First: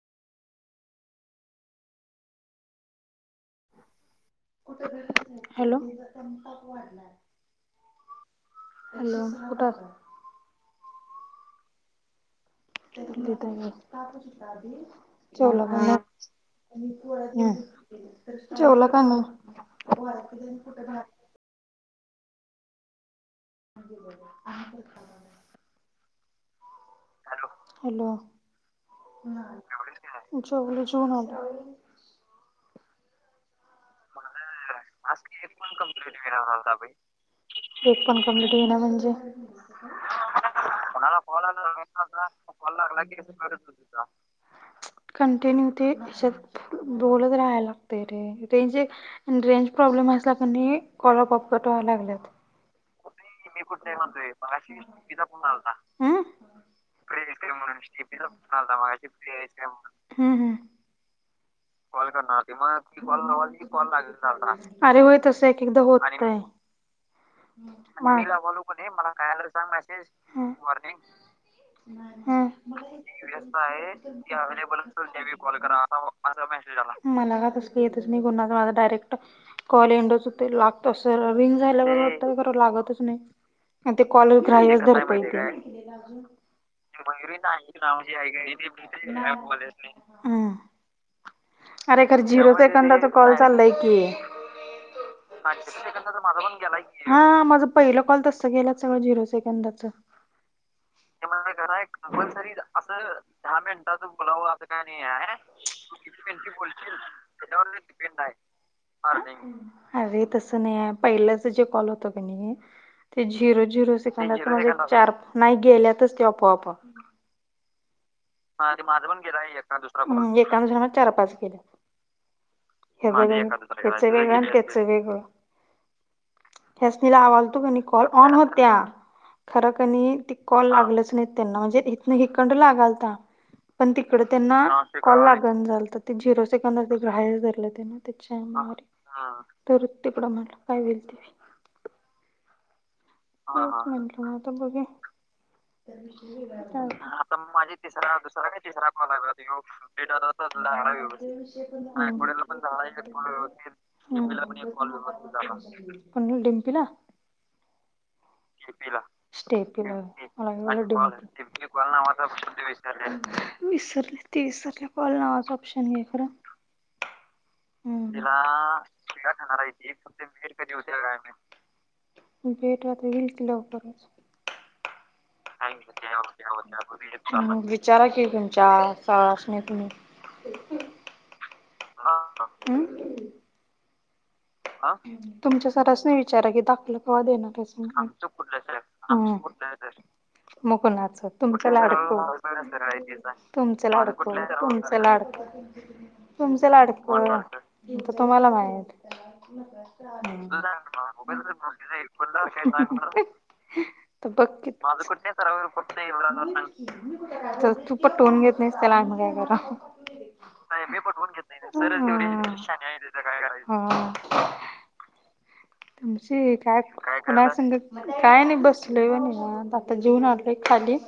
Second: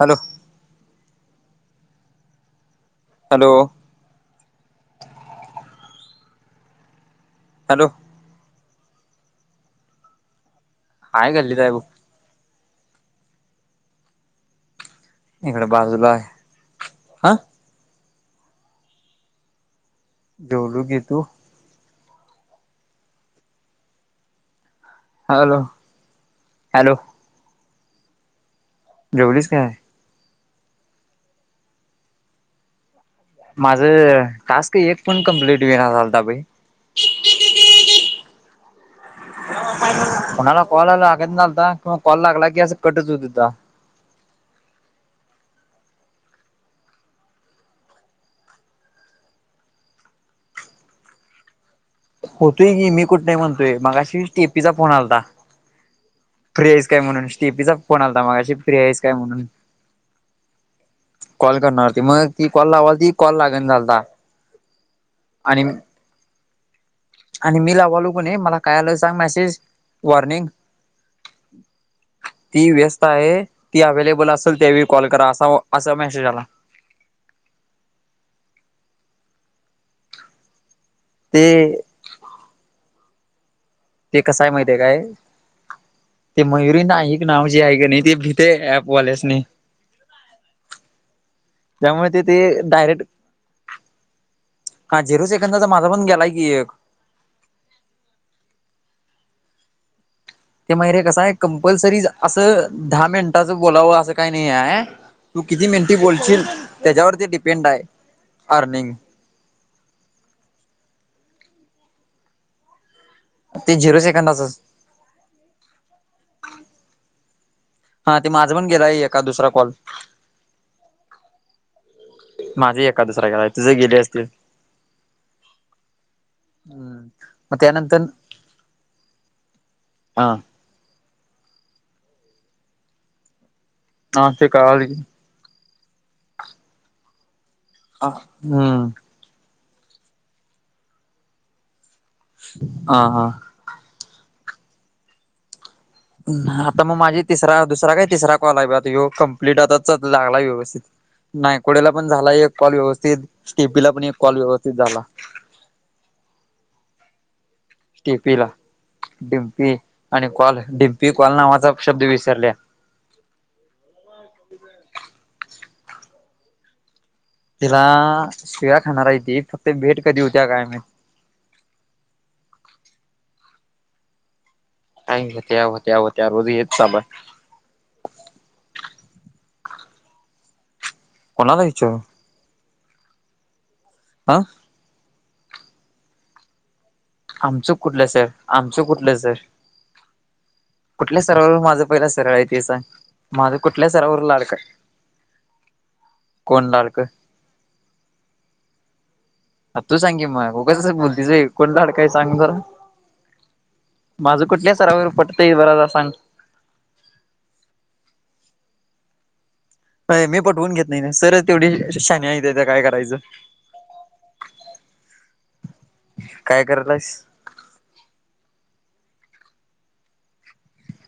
Hello. Hello hello. Hello. Hello उठ आता हाय गल्लीत आहे बघ. [unintelligible] इकडे बाजूला आहे हा जेवला का नाही. होय ते जेवलो कुठे? की तू म्हणजे आ. Hello hello. हॅलो. जेवलीस काय जेवलो जेवून आलो. माझ टास्क एक पण कंम्प्लीट होईना झालता बाई. ऐक पण कंम्प्लीट होत नाही म्हणजे कोणाला कॉल लागत नव्हता कॉल लागला की असं कटच होत होत. [unintelligible] कंटिन्यू ते ह्याच्यात बोलत राहायला लागते रे. रेंज रेंज प्रॉब्लेम असला की नाही कॉल अपोअआप कट व्हायला लागला. होतोय की मी कुठ नाही म्हणतोय मगाशीच टीपीचा फोन आलाता. हम्म फ्री आहेस काय म्हणून टीपीचा फोन आलाता माघाशी फ्री आहेस काय म्हणून हम्म कॉल करणार होती, मग ती कॉल हम्म लावालती. अरे होय तस आणि एकएकदा होत. मी लावालो आणि कणी तिला मला काय आलं मला सांग काय आलाय सांग मेसेज वॉर्निंग ती व्यस्त आहे, ती आहे अवेलेबलअसेल त्यावेळी कॉल करा असा असा मेसेज आला. मला का तसल येतच नाही, मी माझ डायरेक्ट कॉले इंडच होतोय. तस ते रिंग झाल्यागत वाटतं खरं लागतच नाही. ते कॉल कसं आहे ग्राह्य माहितीय काय धरतय ते, ते मयुरी नाईक नाव जे आहे का नाही ते भीते ऍपवाल्यासनी हम्म. त्यामुळे त ते. डायरेक्ट दाचा कॉल चाललाय की. हा झिरो सेकंदाचा माझा पण गेलाय की एक माझ पहिला कॉल तस गेला, सगळ झिरो से एंडच. ह [inaudible] ते मयरे कसंये, कंपल्सरी असं दहा मिनिटाचं दहा मिनिट बोलावं असं काही नाही आहे, नाही आहे. तू किती मिंटी बोलशील त्याच्यावरती डिपेंड आहे, अर्निंग. अर्निंग अरे तस नाहीये, पहिल्याच जे कॉल होत का नाही. ते झिरो ते झिरो सेकंडात सेकंदाचच म्हणजे चार नाही, गेल्यातच ते आपोआप. हा ते माझं पण ते गेलाय माझा पण एका दुसरा गेलं कॉल एखाद- दुसऱ्या कॉल. याचं माझे एका दुसरा गेलाय तुझे गेले असतील वेगळं त्याचं वेगळं. हम्म त्यास्नी लावा मग तू कनी त्यानंतर कॉल, ऑन होत्या. खरं कनी हा ते कॉल लागलच नाहीत त्यांना, म्हणजे इथन हिकंड लागालता. पण तिकडे हा ते त्यांना कळाल की कॉल लागण झाल त, ते झिरो सेकंद ग्राह धरत. त्या हम्म तर तिकडं म्हटलं, काय होईल ते होईल. हा हा तेच म्हटल आता बघेल. आता मग माझी तिसरा दुसरा काय तिसरा कॉल आहे. आता ह्यो कंप्लिट आता लागलाय व्यवस्थित. नायकोडेला पण झाला एक कॉल व्यवस्थित स्टेपीला पण एक कॉल व्यवस्थित झाला [unintelligible] कोण डिम्पी न. स्टेपीला पी डिम्पी स्टेपीला. आणि कॉल डिम्पी कॉल नावाचा शब्द विसरल्या विसर ते विसरल्या, कॉल नावाच ऑप्शन ये खरं. [inaudible] तिला हम्म. तिला शिव्या खाणार हाय ती, फक्त येणार भेट कधी होत्या काय माहित. भेट वाता येईल की लवकरच. टाईम. विचारा की तुमच्या ब [unintelligible] कोणाला विचारुन. अम. अ. तुमच्या सरास नी, विचारा की दाखलं हो दे ना आमचं सुुठ, कुठलं सर आमचं कुठलं सर हम्म. कुठल्या सरावर तुमचे माझं पहिला लाडको, सरळ आहे ते सांग माझं तुमचं कुठल्या सरावर लाडका लाडको. कोण तुमचे लाडकं? लाडक, तुम्हाला माहित. तू सांग की मग उगाचच बोलतीस व्हय लणार [unintelligible] ह [inaudible] तू बघ की, तू पटोन घेत नाही. त्याला आम्ही काय कराव. ये मी पटवून घेत नाही, सर तेवढी शानी आहे त्याच काय करायचं? हा [inaudible] तुमची काय कुणासग, काय नाही बस आता जेऊन आलय खाली,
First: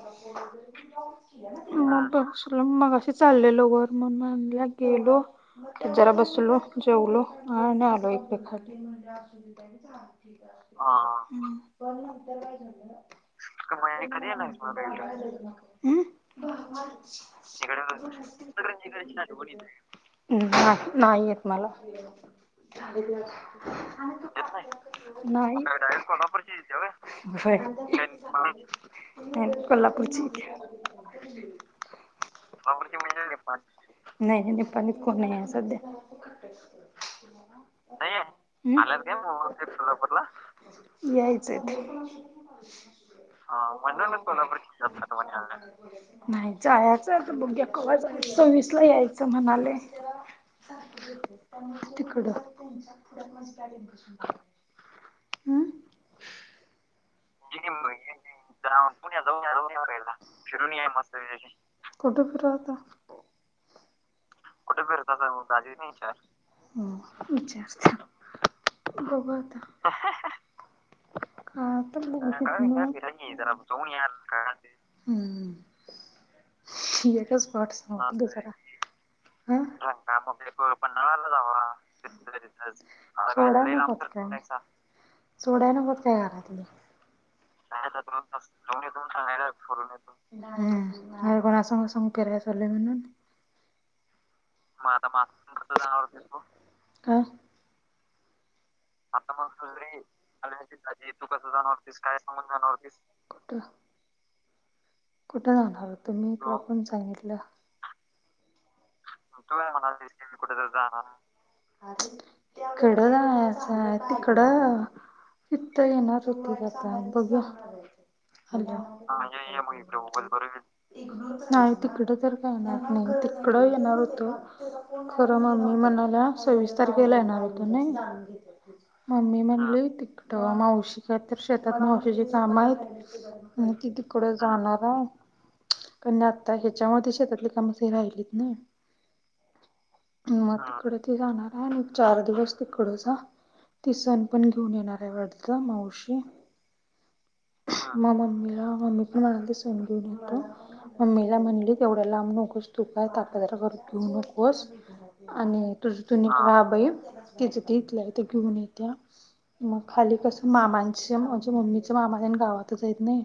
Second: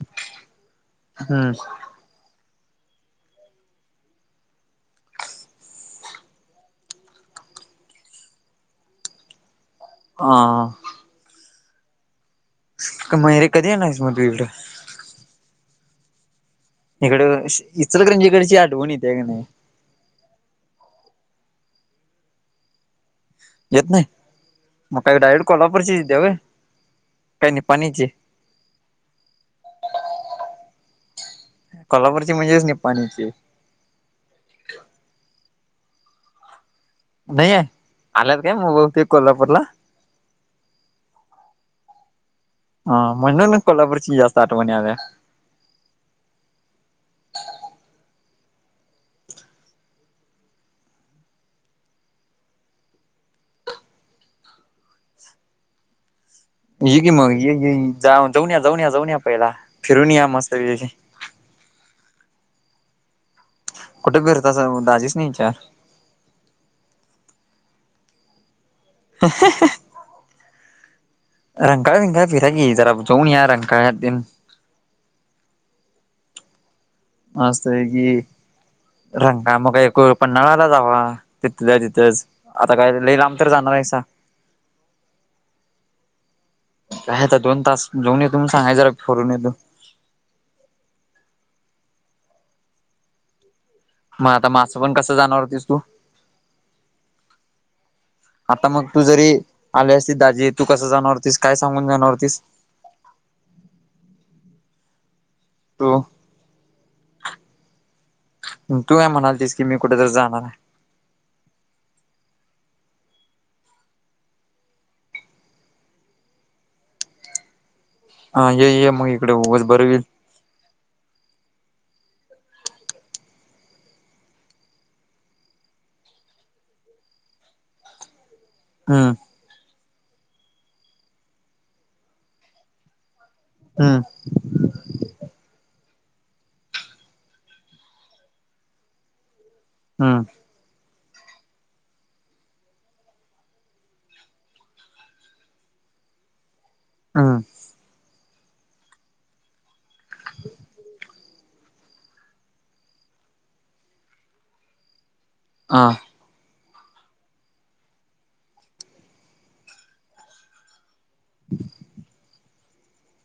हम्म मग च मग अशी चाललेल घर मण म्हणलं गेलो त्या जरा बसलो जेवलो हा नालो एक पे ख क हा मग हे कधी म येणारयस मग तू कर इकडं? ना [inaudible] इकडं इचलकरंजीकडची आठवण येत्या का नाही? नाही येत मला येत नाही मग काय डायरेक्ट नाही कोल्हापूरचीच येत्या व्हय? कोल्हापूरची काय निपाणीची? कोल्हापूरची म्हणजेच निपाणीची नाही नाही निपात को नाही आहे सध्या [inaudible] बत खट [inaudible] नाहीे [inaudible] नाहीलात घ सोलापूरला यायचं [inaudible] हा [inaudible] म्हणून म्ह कोल्हापूरची जास्त आठवण याल्या. नाहीच बघ्या क सोवीसला यायचं म्हणाले [inaudible] तिकडं [inaudible] हम्म [inaudible] ये की मग ये जाऊ जाऊन या जाऊन या जाऊन या पहिला फिरून या मस्त [inaudible] कुठे फिरहता [inaudible] कुठे फिरतासा [inaudible] कुठे फिरत दाजीच विचार नाही विचार होता [inaudible] रंकाळा बिंकाळा फिरा की जरा जाऊन या त्यालाोणी रंकाळ्यात तेन [inaudible] एक पाठ स गुजार [inaudible] रंगा मग एक पन्नाळाला जावा नळाला जावा तिथल्या तिथच आता काय लई लांब तर जाणार आहे [inaudible] सोडाय न मत काय करा तुला [inaudible] काय आता दोन तास सांग त जाऊन येतो म्हणून सांगायचं जरा येत फिरून सांगायला येतो फरून येतून अर गणा संगा संग फेरय सले म्हण [inaudible] [inaudible] मग आता माझं मग पण आता कसं मा जाणार होतीस तू कस जावसत आता मग तू जरी आले असती दाजी तू कसं जाणारतीस काय सांगून जाणारतीस [inaudible] कता्र [inaudible] कुठे तू जाणारतु म्ीकून सांगितलं [inaudible] [inaudible] तू काय तू म्हणालतीस की काय मी म्हणा कुठे तरी जाणार कुठ [inaudible] आहे तररी जाणार कडंं तिकडं [inaudible] इथ येणार हो त काता बघ [inaudible] [inaudible] हा ये ये मग इकडे उगाच बरं होईल मोबाल बरोब नाही तिकडं तर काही नाही नाही ते [inaudible] इकड येणार होत खरं मग मी म्हणाल्या सव्वीस तारखेला येणार होत नाही [inaudible] [inaudible] हम्म मम्मी म्हणलेय तिकटं मावशी का तर शेतात मावशीची काम आहेत [inaudible] म कि हम्म तिकडे जाणार आहे कार नाही आता ह्याच्यामध्ये शेतातले कामसे राहिलीत ना हम्म [inaudible] [inaudible] मग तिकड ते जाणार आहे म चार दिवस तिकड जा [inaudible] ती सण पण घेऊन येणार आहे वाटत मावशी हम्म मामा म मम्मी पण मणा समजून येतो [inaudible] मम्मीला म्हणली तेवढा लांब नकोच तुट का ताकदरा करून घेऊ [inaudible] नकोस आणि हा तुझ तब तिथ घेऊन येत [inaudible] मग खाली कस माम अ माझ्या मम्मीच्या मामाण गावातच आहेत नाही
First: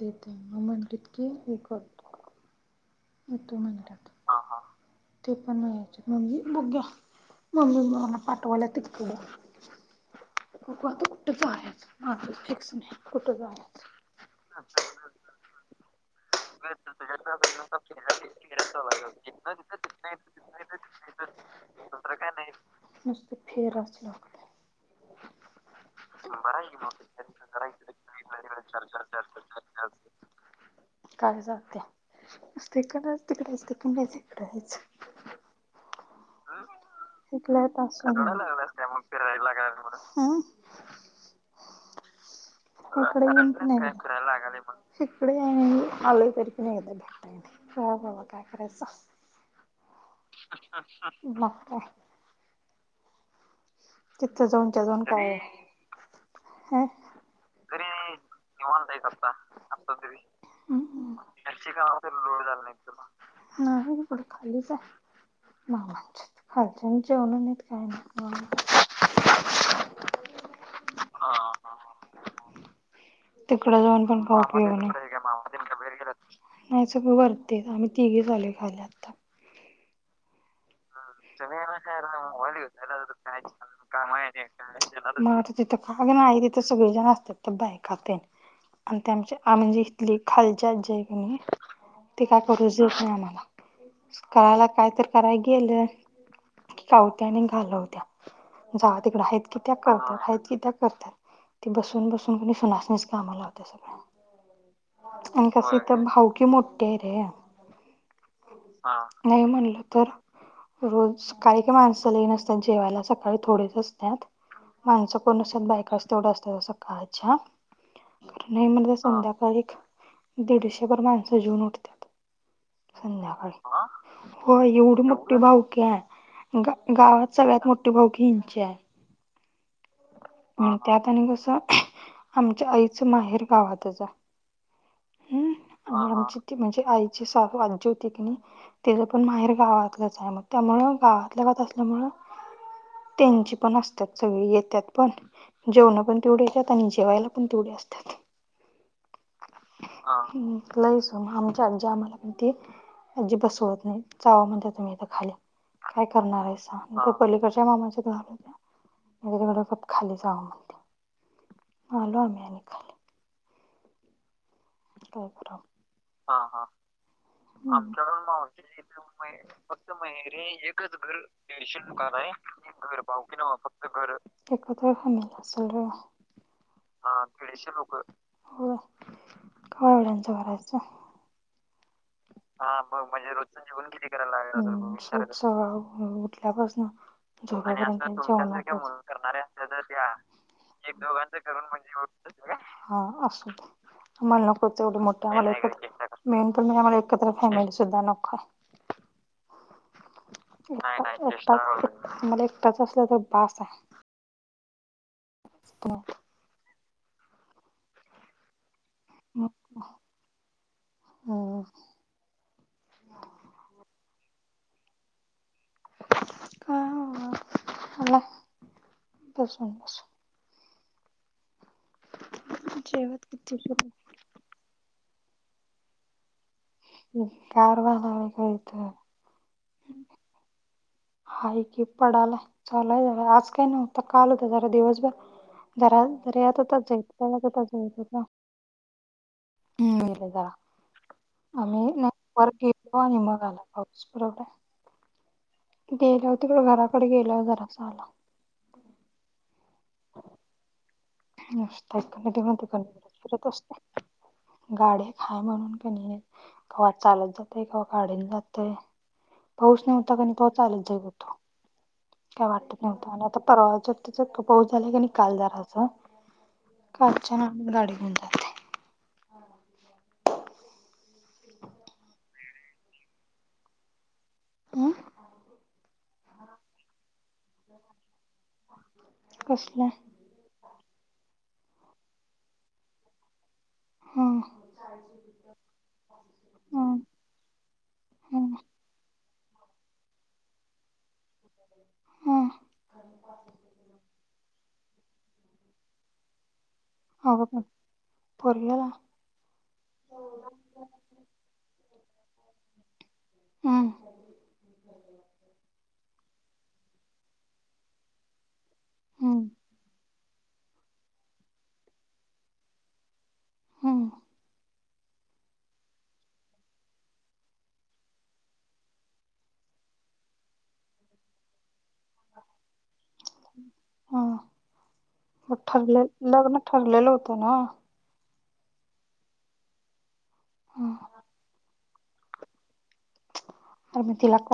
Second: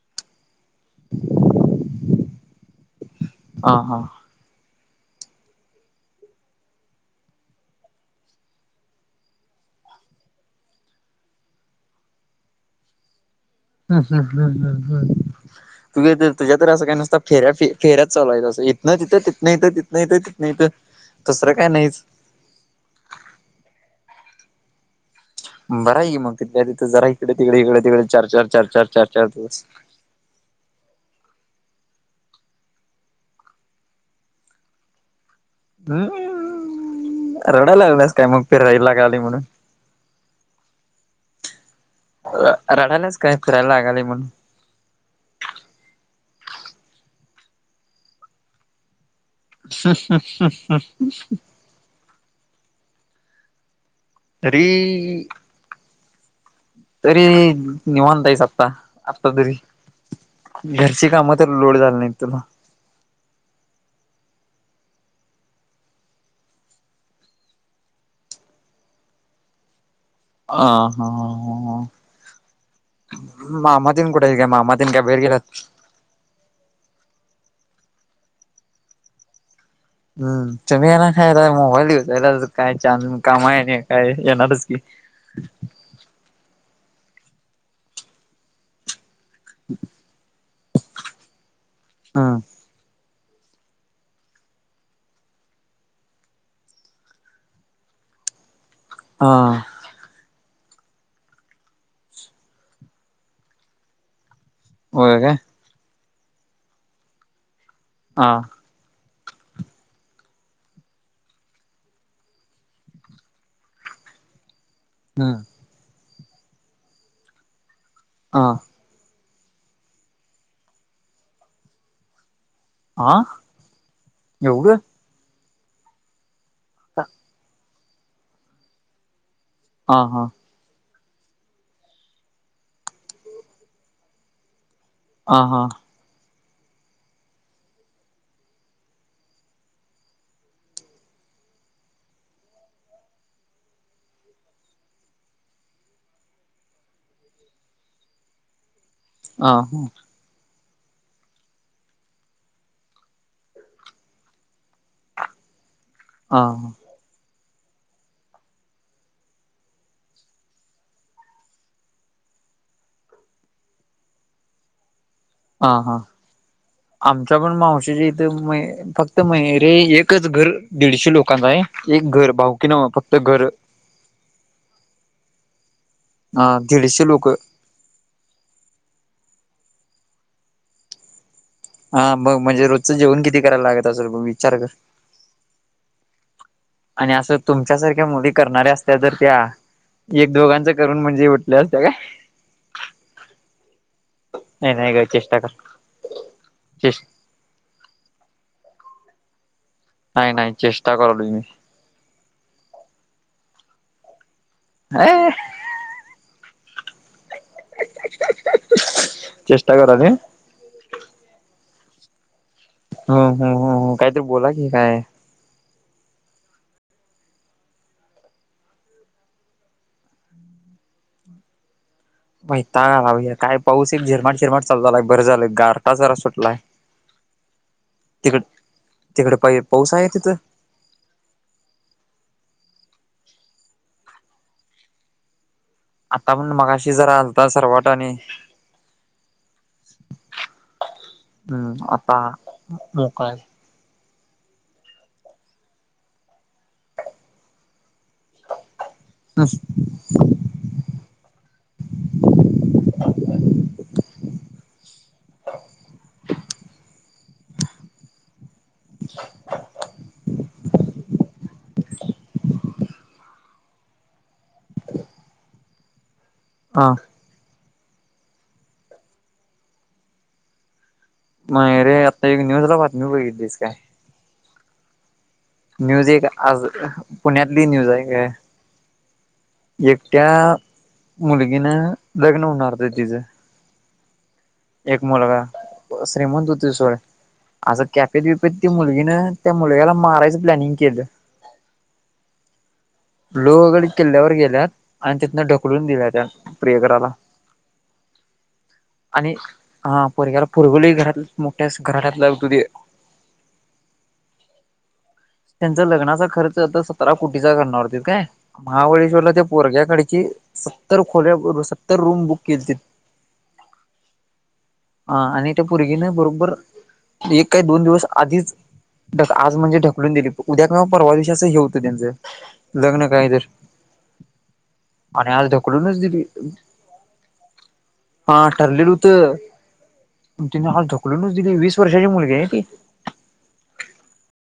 ते ते [inaudible] म्हंटली की हे करत [inaudible] तू हा म्हणट हा ते पण नाहीच म्हजी बघ्या [inaudible] मम्मी मला पाठवाला तख [inaudible] त कुट जा आहे फिकस कुट जा [inaudible] हम्म हम्म हम्म हम्म हम्म तुझ्या त तुझ्या तर असंत काय नुसत्या फेऱ्या फेऱ्या चालु आहेत असं इथनं तिथं तितनं इथं तितन इथं तिनं इथं काय नाहीच दुसरं काय नायी नुसत फेराच बरा हाय की मग तिथल्या तिथं जरा इकडे तिकडे इकडे तिकडे चार चार चार चार चार चार दिवस [inaudible] काय जात्या नुसतं इकंडनच तिकडच तिकडच इकडं हेच [inaudible] शिकल्या रडायला लागलास पासून काय मग फिरायला [unintelligible] लागालय म्हणून फिरायला [unintelligible] रडायलाच हिकडं काय येईन की फिरायला नाय लागालय म्हणून हिकडं काय नाय ये [unintelligible] कर बाबा काय करायचं मग काय [unintelligible] तिथं जाऊन च्या जाऊन तरी काय तरी निवांत हाईस आता आत्ता तरी घरची हम् कामं तर लोड झाली नाहीत तुला ह खालीच आहे खालच्या जेवण नाही काय नाही आ हा ह तिकडे जाऊन मामातीन पण कुठे आहे काय उपयोग मामातीन काय बहेर गेलात? नाही सगळ वरती येत आम्ही तिघे आलो खाले आता. हम् तुम्ही ये ना नाही मोबाईल युजला काय छान कामा नाही काय येणारच की. तथ का नाही तिथे सगळेजण असतात बायका तीन आण ते आमच्या आ म्हणजे इथली खालची आजी ये कणी ते हम्म काय करूच देत नाही आम्हाला करायला काय तर कराय गेल की कावते आणि घालवत्या जावा तिकड आहेत की हा त्या करत्या आहेत कि त्या करतात ती बसून बसून कोणी सुनासणीच कामा लावत सगळ्या हो का तर भाऊ की मोठे आहे रे हा हा, नाही म्हणलं तर रोज सकाळी की माणसा लई असतात जेवायला सकाळी थोडेच असत्यात. माणसं हम्म कोण नसतात बायकाच तेवढं असतातं सकाळच्या हा नाय म्हणल संध्या एक दीडशे भर माणसं जेवून उठत्यात. हा संध्याकाळी हो एवढं एवढी मोठी भावकी हाय. गावात सगळ्यात मोठे भाऊ की हिंचे आहे. हा हा त्यात आणि कस आमच्या आईचं माहेर गावातच ह हा हम्म आणि आमची म्हणजे आईची आजी होती की ति पण माहेर गावातलंच आहे मग त्यामुळ गावात त्यांची पण असत सगळी येतात पण जेवणं पण तेवढेे येत्यात आणि जेवायला पण तेवढे असतात. ह हा लई स आमची आजी आम्हाला म्हणती आजी बसवत नाही जावा म्हणज तुम्ही इथ खाली काय हा करणार हायसा पलीकड मामा [unintelligible] गप खाली जावा म्हणती. आलो आम्ही अने खाली. हो हा हा आमच्या पण मावशीच्या आमच्याकडून इथं म फक्त मावशथ रे फक्त एकच माहेरी घर एकच दीडशे घर लोकांच आहे पा एक घर भाऊकी नव्ह फक्त घर फ एक क हा दीडशे लोक [unintelligible] [unintelligible] का एवढ्यांचं करायचं. हा मग म्हणजे हा रोजचं मग जेवण म्हणजे किती रोजचं करायला लागत जेवण असेल किती बघ करायला विचार कर. लागल. आणि असं तुमच्यासारख्या मुवी जेवण करणाऱ्या असत्या जर त्या एक दोघांच करून म्हणजे उठल्या असत्या काय [unintelligible] हा अस आम्हाला नको नाही नाही तेवढे ग मोठं चेष्टा कर आम्हालात मेन पण म्हणजे आम्हाला चेष्टा एकत्र फॅमिली सुद्धा नको. नाही नाही चेष्टा करालोय मी आम्हाला एकटाच असला तर बस आहे. अय [unintelligible] चचेष्टा करा ली. हम्म. हम् हम काहीतरी बोला की काय? ह झाला बसून बस. वैताग जेवत आलाय काय पाऊस एक झिरमाट झिरमाट चाल बरं झालं गारठा जरा सुटलाय. गारवा तिकड [unintelligible] तिकडे पा पाऊस आहे तिथं हाय की पडाला चालाय झा आज काही नव्हता काल होता जरा दिवसभर आता जरार पण आताताच मगाशी जरा आलता सरवाट जायय आणि होता. हम्म! [unintelligible] हम्म आता पुरवठा गेल्यावर तिकडे घराकडे गेल्यावर जरास आला. [unintelligible] नुसता इकडं तिकडनं फिरत असतोय. गाडी एक हाय म्हणून, की नइ कवा चालत जातोय कवा गाडीन जात पाऊस नव्हता, क नई तवा चालत जाईत होतो. काय वाटत नव्हत, आणि आता परवा [unintelligible] पाऊस झाला, की नई काल जरासा हा कालच्या ना गाडी [unintelligible] नाय रे आता एक न्यूज ला बातमी बघितलीस काय? ह. न्यूज एक आज पुण्यातली न्यूज आहे काय? कसलं एकट्या मुलगीनं लग्न होणार होतं तिजं. हा. एक मुलगा श्रीमंत हुता सोड हम्म आस कॅपेत हम्म बिपेत ती मुलगी न त्या मुलग्याला मारायचं प्लॅनिंग केलं. हम्म लोहगड किल्ल्यावर गेल्यात आणि तिथनं ढकलून दिल्या त्यात अगं पोरग्याला [unintelligible] आणि हा परग्याला पुरगली घरात मोठ्या [unintelligible] हम्म! त्यांचा लग्नाचा खर्च आता सतरा कोटीचा करणार होतीत काय? महाबळेश्वरला त्या हम्म पोरग्याकडची सत्तर खोल्या सत्तर रूम बुक केलतीत. हम्म! हा, आणि त्या पोरगीन बरोबर एक काही दोन दिवस आधीच आज म्हणजे [unintelligible] दिली उद्या किंवा परवा दिवशी अस हे होतं त्यांचं लग्न काय तर? आणि आज म ढकलूनच ठरले दिली लग्न ठरलेलं होतं नव्ह? हा ठरलेल होतं तिने, हा ढकलूनचं दिली, वीस वर्षाची मुलगी आहे ती. [unintelligible]